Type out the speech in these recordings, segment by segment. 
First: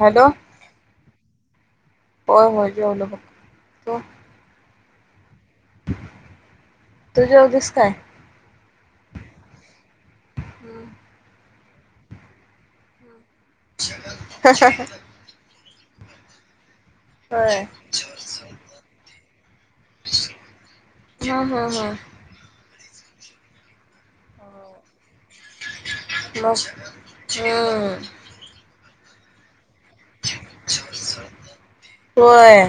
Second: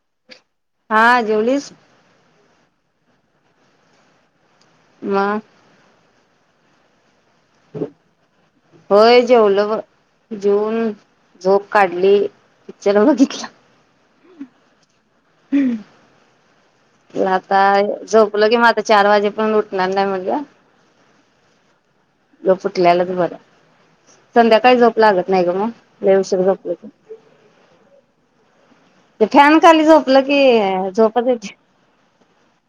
Hello हा जेवलीस? होय होय जेवलो बघ. मग [inaudible] काय? [unintelligible] होय जेवलो बग जेवून होय झोप काढली पिक्चर बघितलं. ह. हं हं.... आता झोपले की मग चार वाजेपर्यंत उठणार नाही म्हणलं. हा हा हा. उठल्यालाच बर संध्याकाळी झोप लागत नाही ग मग लय उशीर मग झोपलं की. हम्म [inaudible] खाली झोपलं की झोपतच......... होय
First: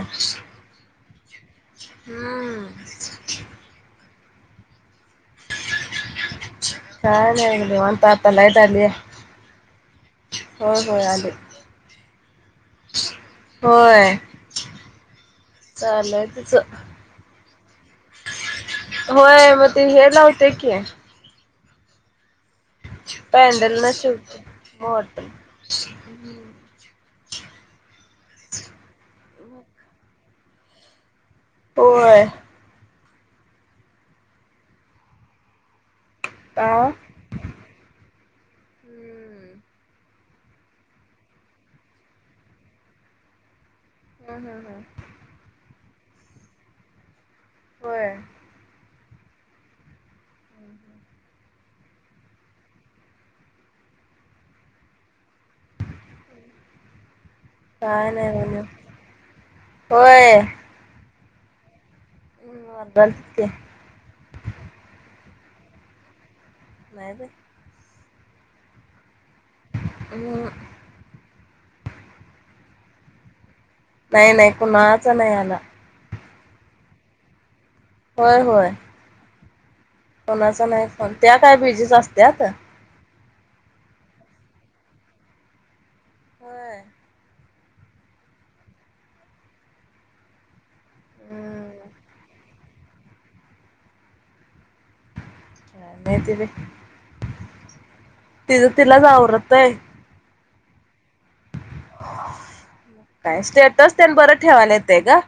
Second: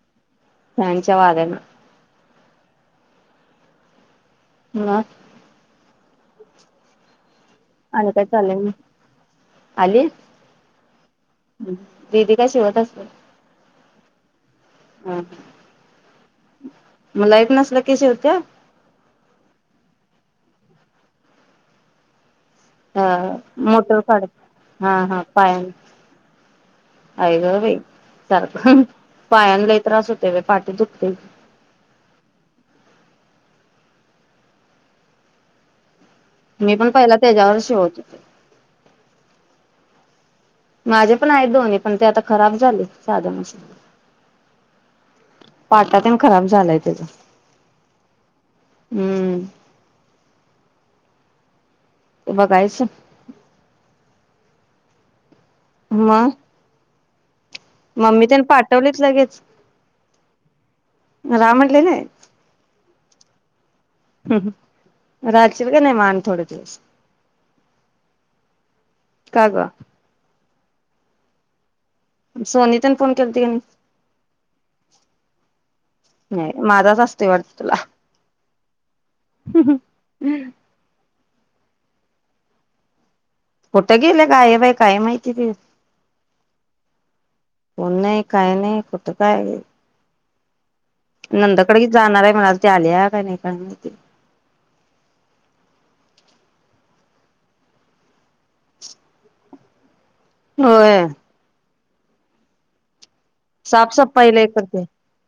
नाय. [inaudible] हम्म हम [unintelligible] हा नाही निवांत आणि काय आता लाईट चाललंय मग आलीया, आली होय होय आली. दीदी, काय शिवत असते? होय हा चालूय तिचं मला एक ना नकी शिवत्या व्हय, मग तेन हे लावतंय की. अ, पॅन्डल न मोठं फाड, शिवते हा मोठ हा पायान. आय गं बैय सारखं पायान लय त्रास होतोय पाठी दुखतंय. व्हय आ मी पण हम्म पहिला त्याच्यावर शिवत होती. माझे पण आहेत दोन्ही पण ते आता खराब झालेत, साध्या मशीन्न. हम्म हम्म हम् पाटा तेन खराब झालाय त्याचा. व्हय हम्म [inaudible] ते बघायचं. म्म काय नाही म्हणणं, लगेच व्हय रहा म्हणले नाय? [inaudible] राचील का नाही मग आणि थोडं. नाय बाई का ग अ सोनी तीन फोन केलती की नई? नाही नाही कुणाचा नाही आला नाही, माझाच असतंय वाटतं तुला. होय, होय. हम् हम कोणाचा नाय? पण त्या काय बीजीच असत्यात. कुठे गेले, काय बाई, काय माहिती ते. व्हय कोण नाही, काय नाही, कुठं काय. नंदकड ही काय जाणार हाय म्हणालतो. झाल्या काय नई काय माहिती? नाही तेंही तिज तिलाच आवरत नाय. होय [inaudible] काय स्टेटस तेनं साफसफाई बरं लय ठेवायला करते येतय ग.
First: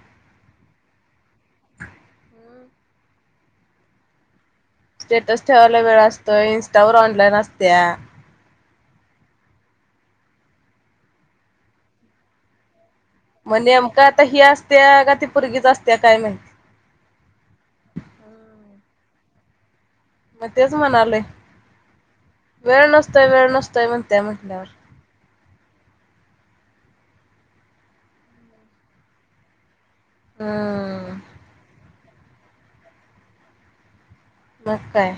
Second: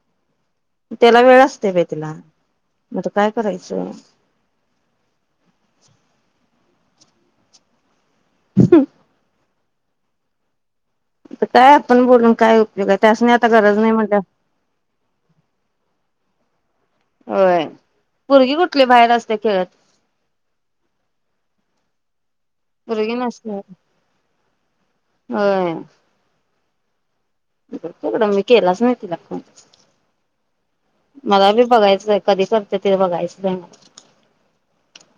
त्याला वेळ असतोय बाई तिला, मत काय करायचं. स्टेटस ठेवायला वेळ असतोय ई स्टा वर ऑनलाईन आसत्या. हम् आता काय आपण बोलून काय उपयोग आहे त्यासनी आता म गरज नाही नेमक आता म्हटल्यावर ही असत्या का, ती पुर्गीच असत्या काय माहिती. होय पुर्गी कुठ कुठली बाहेर असत्य खेळत. मग तेच म्हणालोय, वेळ पोरगी नसतोय वेळ नसते नसतोय म्हणत्या म्हटल्यावर. ह [unintelligible] मी केलाच नाही तिला फोन. हम्म मला बी बघायचंय- कधी करते ते बघायचंय मला. मग काय?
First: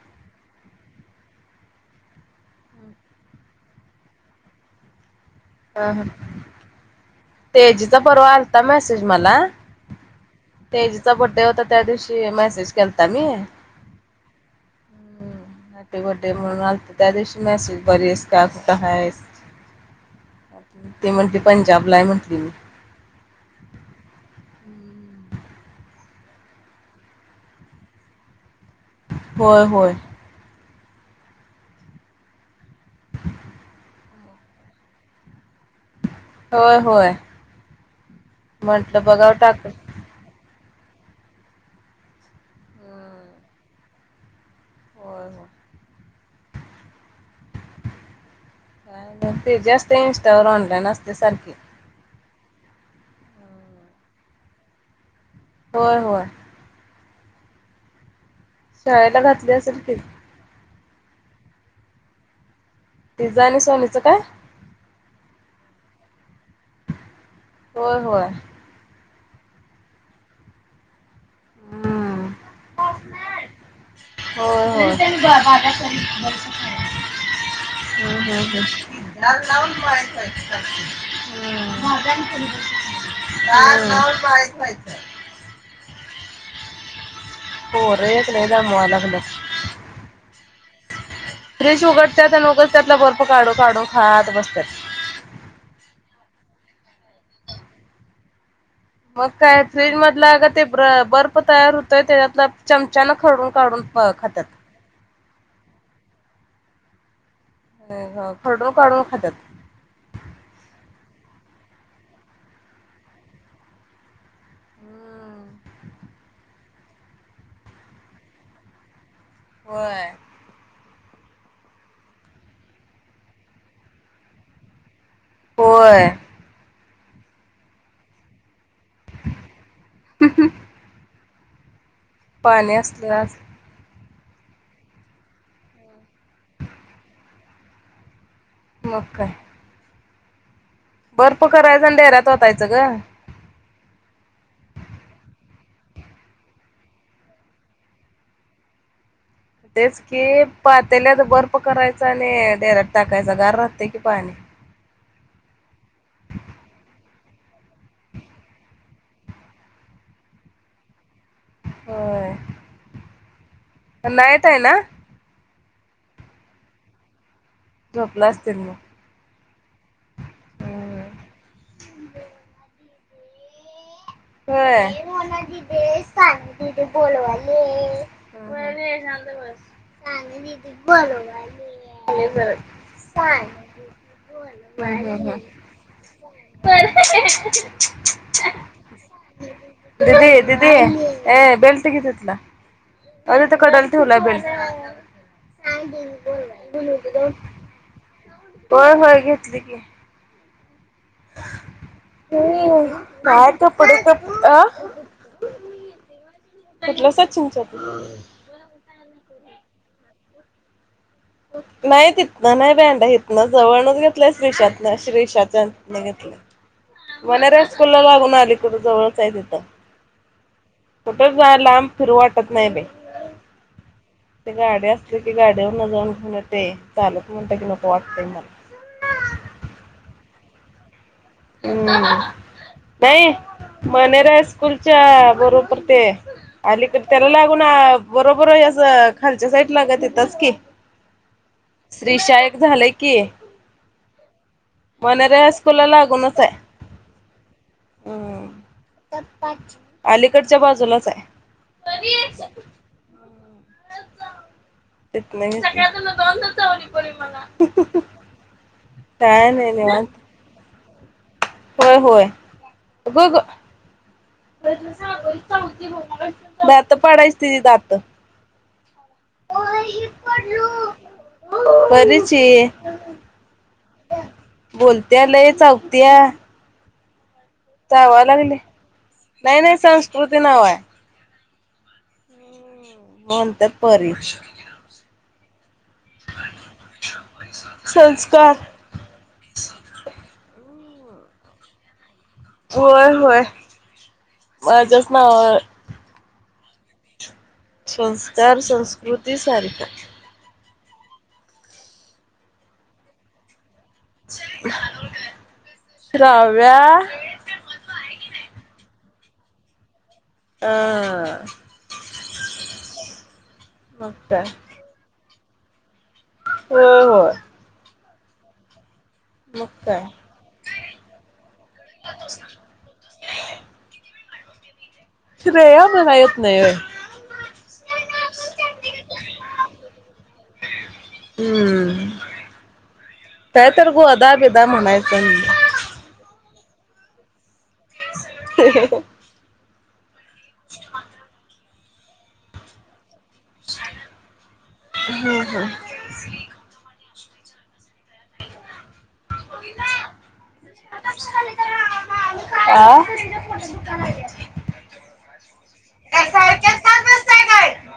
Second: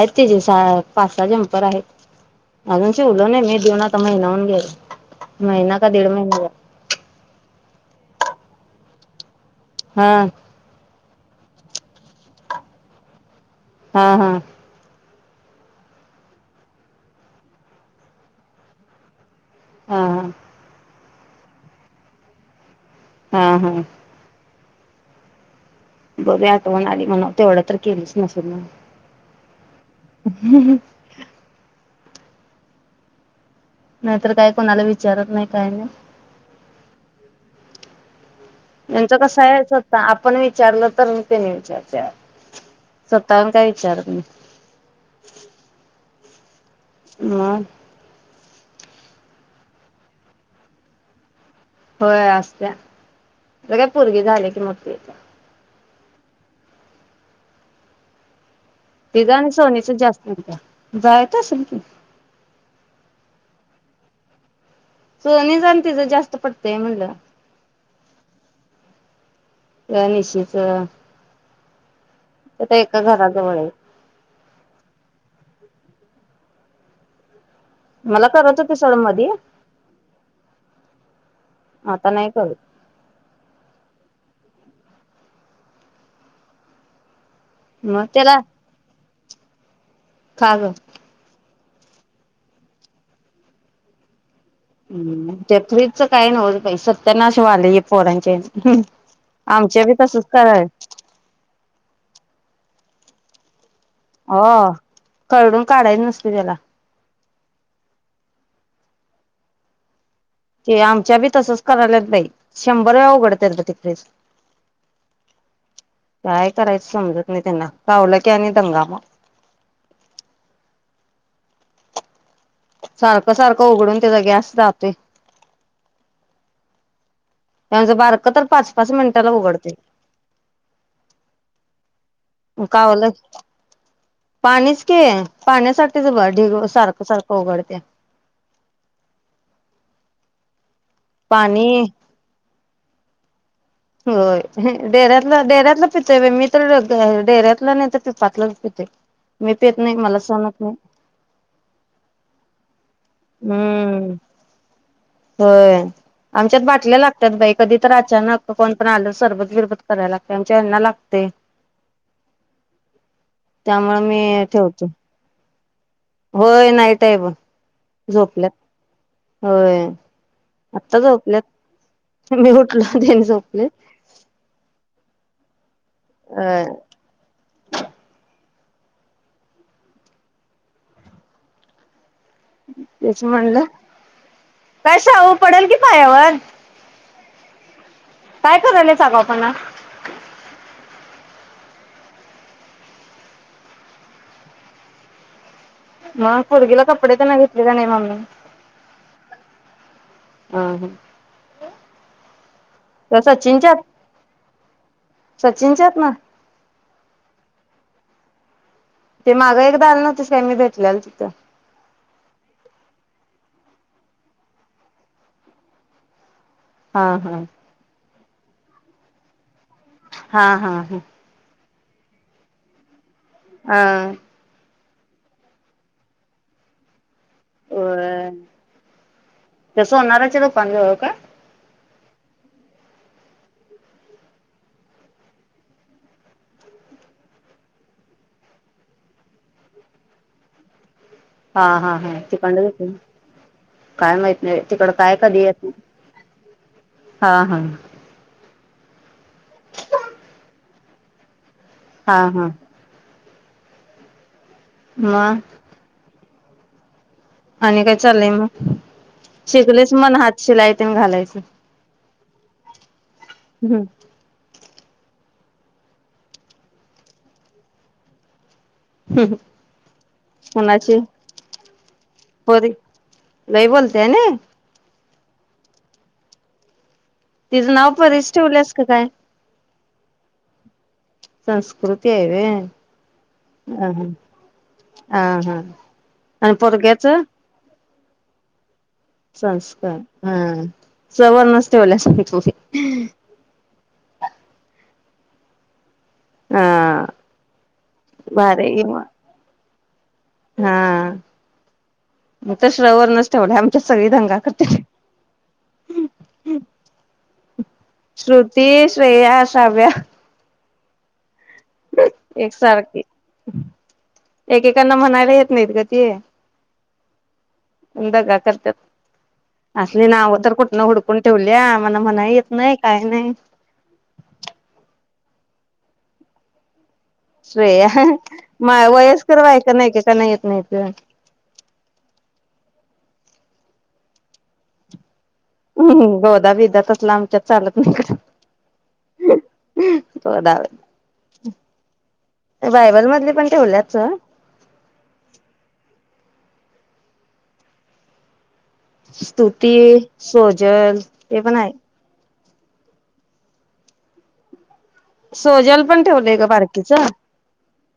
[unintelligible] पाच सहा झम्पर आले आजुन शीवल नाही मी. दोन आता महीना होऊन गेला. महिना का दीड महिना झाला. तेजूचा परवा आलता मेसेज मला- हा तेजूचा बड्डे होता- त्या दिवशी मेसेज केलता मी. - हा हम. हम् नाटे गोटे म्हणून आलत, त्या दिवशी मॅसेज बरी आहेस का? कुठ हायस? हा. ते म्हणली पंजाबला हाय म्हण- हं हा हम. बरी आठवन आली म्हणा तेवढं तर केलंच नसल मग- होय होय. हम्. नाहीतर काय कोणाला विचारत नाही काय नाही. होय होय. म्हंटलं त्यांच बघाव कसय टाक [unintelligible] आपण वि- विचारलं तर म तेनी विचारता, स्वतः काय विचारत नाही. होय हो. मग? काय नाई तेजाच ते इंस्टा वर ऑनलाईन असते सारखी. होय असते, म काय पोरगी झालिए की मोट्ठी होय, होय. शाळेला तिच आणि घातली असेल सोनीच की जास्त हो [unintelligible] जायाच असेल की- तिच आणि सोनीचं काय? सोनीच अन तीच जास- स्त पटतंया म्हंटल. होय होय. [unintelligible] ते तर हम्म एका घराजवळ आहे. -हो हो. हो मला हो करत होती सोड हो मधी दार लावून पळायचं असतं - आता हं नाही करत [inaudible] हां एक व्हायचंय. मग [unintelligible] [unintelligible] खागं. फ्रिश उघडते तर लोक त्यातला बर्फ काढो काढो खायात बस हम्म ते फ्रि ज च काही नव्ह सत्यानाश व्हाले ये पोरांच्या ये मग काय फ्रीज मधला का ते ब बर्फ तयार होतोय त्याच्यातला चमचा न खळून काढून प खात्यात. हो खरडून काढायच नसते त्याला अ ह खडू काडुन खात्यात. ते आमच्या बी तसच करायलात बाई शंभर वेळा उघडत्यात ग ते फ्रिज. हम्म. काय करायचं समजत नाही त्यांना कावलं की आणि दंगा म. होय. सारखं सारखं उघडून त्याचा गॅस जातोय होय. याच बारक तर पाच पाच मिनटाला उघडते. पाणी असल आज. पाणीच की पाण्यासाठीच ब ढिग सारखं सारखं उघडत्या मग काय. बर्प पाणी करायचा आणि डेऱ्यात ओतायचं ग. होय डेऱ्यातला डेऱ्यातलं पितोय मी तर डेऱ्यातल नाही तर पिपातलं पिते. तेच की पात्याल्यात बर्फ करायचा आणि डेऱ्यात टाकायचा गार राहतय की हम्म पाणी. होय आमच्यात बाटल्या लागतात बाई कधी तर अचानक कोण पण आलं सरबत बिरबत करायला लागते आमच्या यांना लागतय. होय. त्यामुळे मी नाईट आहे ना ठेवतो. होय नाहीट आहे ब झोपल्या असतील म. होय आत्ता झोपल्यात मी उठलो तेन झोपले. अ होय. [unintelligible] [unintelligible] तेच म्हणलं का शाहू हम्म पडल की पायावर. अच्छा. काय करायलायस आगावपणा दिदी दिदी ए बेल्ट घे तितला. अरे ते कडला ठेवलाय बेल्ट. मग पोरगीला कपडे तेन घेतली का नाही मम्मीनं? होय होय घेतली की. हा हा. हम्म त्या काय सचिनच्यात कपडे कप अं? सचिनच्यात ना भेटल सचिनच्यात. ते मागं एकदा आलं नव्हतीस काय मी भेटल्यालो ते. नाही तिथन नाही [unintelligible] म जवळनच घेतलंयस श्रीशा तनं श्रीशाच्या हा [unintelligible] हा वनर हायस्कुल ला लागून हाय. कुठ जवळच हाय तिथं. हा हा हा कुठच जाय लांब फिरू वाटत नाही बाई. अ ते गाड्यास की गाड्यावरनंजाऊन घेऊन येते. चालत म्हटलं की नको वाटतंय होय मला हो का? हम्म, नाही मणेरे हायस्कूलच्या बरोबर ते आलीकड त्याला लागून बरोबर हे असं खालच्या साईड ला गं तिथंच की. हा हा हा श्रीशा एक तिकंड येतंय झालंय ना, की काय माहित नाही तिकडं काय कधी येत नाही. से हा हा. अलीकडच्या बाजूलाच हाय. हां हां. तिथंन [inaudible] चाल आणि काय चाललंय मग? काय नाही शिकलीस निवांत. म्हन हातशिला ई तेन घालायचं. होय. अगं अगं. हम्म [unintelligible] दातं पडायची तिजी दातं. हम्म कुणाची [unintelligible] पडशील. त्या नाही? लत्या लय चौकत्या तिज नाव परीस ठेवल्यास का काय? नाही नाही संस्कृती नावाय. संस्कृतीय ए म्हणतात परी हं, हां हां आणि पोरग्याचं? संस्कार. संस्कार हं. सव नसते [unintelligible] [unintelligible] माज्याच नावावरय. हां संस्कार, संस्कृती, सारिका. हां, मी तर श्रवरनच ठेवला [inaudible] श्राव्या [unintelligible] श्रृुती, श्रेया, श्राव्या. [unintelligible] [unintelligible] एकसारखी, मग एकेकांना म्हणायला येत नाहीत ग ते. हो हो [unintelligible] का करत्यात. काय असली नावं तर कुठनं हुडकून ठेवल्या, म्हण म्हणाही येत नाही काही नाही. श्रेया मनाय येत नाई होय? श्रेया [unintelligible] मा वयस्कर बायका नाही का त्यांना येत नाहीत [unintelligible] हं, काय तर गोदा बिदा म्हनायच न, हं गोदा - बिदा तसला आमच्यात चालत नाही का हम्म [unintelligible] गोदा [unintelligible] ते बायबल मधले पण ठेवल्याच [unintelligible] हा हा स्तुती, सोजल ते पनाय. आ? [unintelligible] सोजल पण ठेवलय ग बारकीच?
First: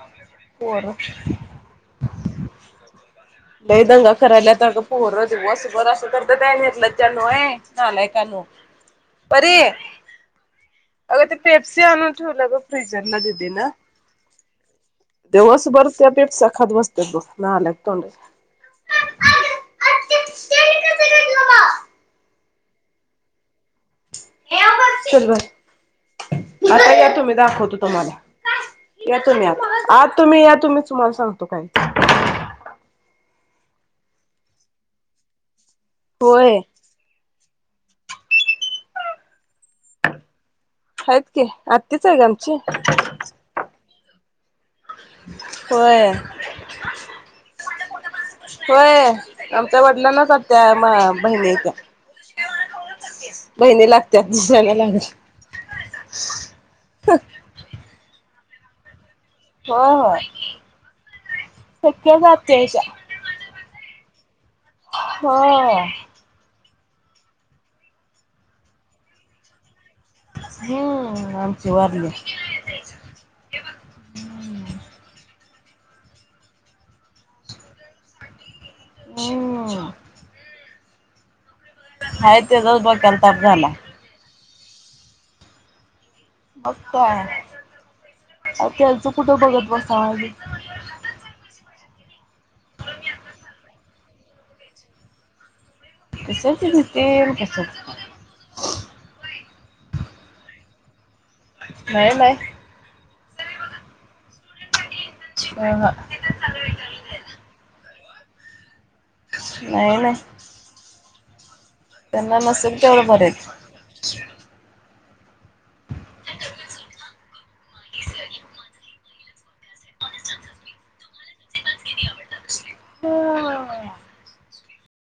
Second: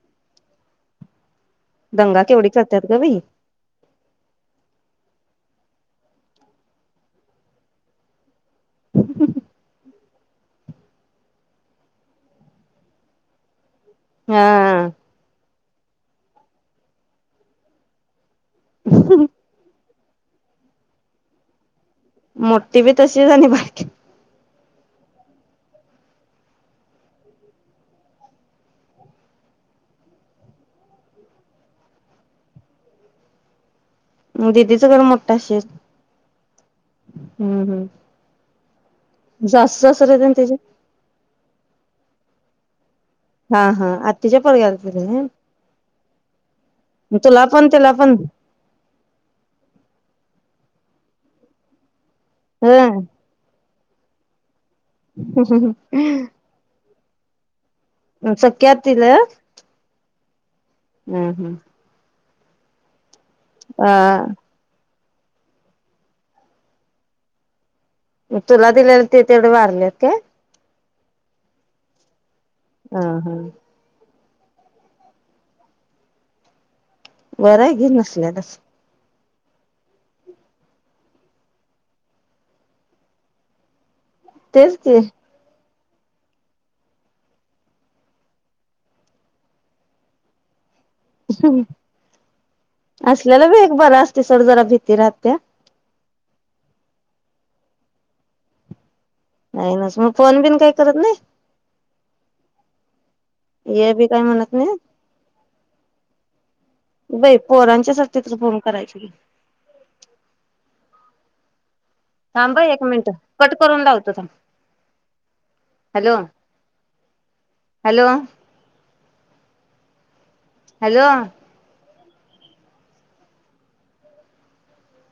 [unintelligible] पोर दंगा केवढी करतात ग बाई? लई दंगा करायल्यात अग पोर, दिवस भर अस करता ये निर्लज्जानो, ये नालायकानो. परी अग ते पेप्सी आणून ठेवला ग फ्रिजरला दिदीन. हा दिवसबर त्या पेप्स्या खात बसत्यात बघ, नालायक तोंडा [unintelligible] [unintelligible] मोट्टी बी तशीज आणि बारकी प चल बर आता या तुम्ही दाखवतो तुम्हाला या तुम्ही आत, आज तुम्ही या तुम्ही तुम्हाला सांगतो काय ते दिदीच घर मोट्टा असशेल होय हम्म हम, जास्त [unintelligible] आहेत की आत्तीच आहे ग आमची. हा हा आ होय. [unintelligible] तुला पण त्याला पण होय आमच्या वडिलांनाच आत्या, म बहिणी आहेत्या. हम्म बहिने लागत्याच हम हम ह [inaudible] सख्या आत्तीला? हो हो हम्म हम्म तेजा हा होय मग तुला दिलेल, ते तेवढे वारल्यात का? हम् आमची वारले. ह हा बरं आहे घे, नसल्यातच. हो हाय त्याजाच, डोक्याला ताप झालाय. तेच की मग काय? अव त्यालच कुठ बघत बसा. हम असल्याला वेग बरा असत ते सोड, जरा भीती राहत्या. कशाची भीती आणि कशाच काय. नाही नाच मग फोन बिन काही करत नाही. नाही नाही ये बी काय म्हणत नाही. ह ह बाई पोरांच्या सा [inaudible] फोन करायची की. नाही नाही. त्यांना थांब बाई नसेल एक तेवढं मिनिट, बरं कट करून लावतो थांब. हॅलो हॅलो हॅलो आहेत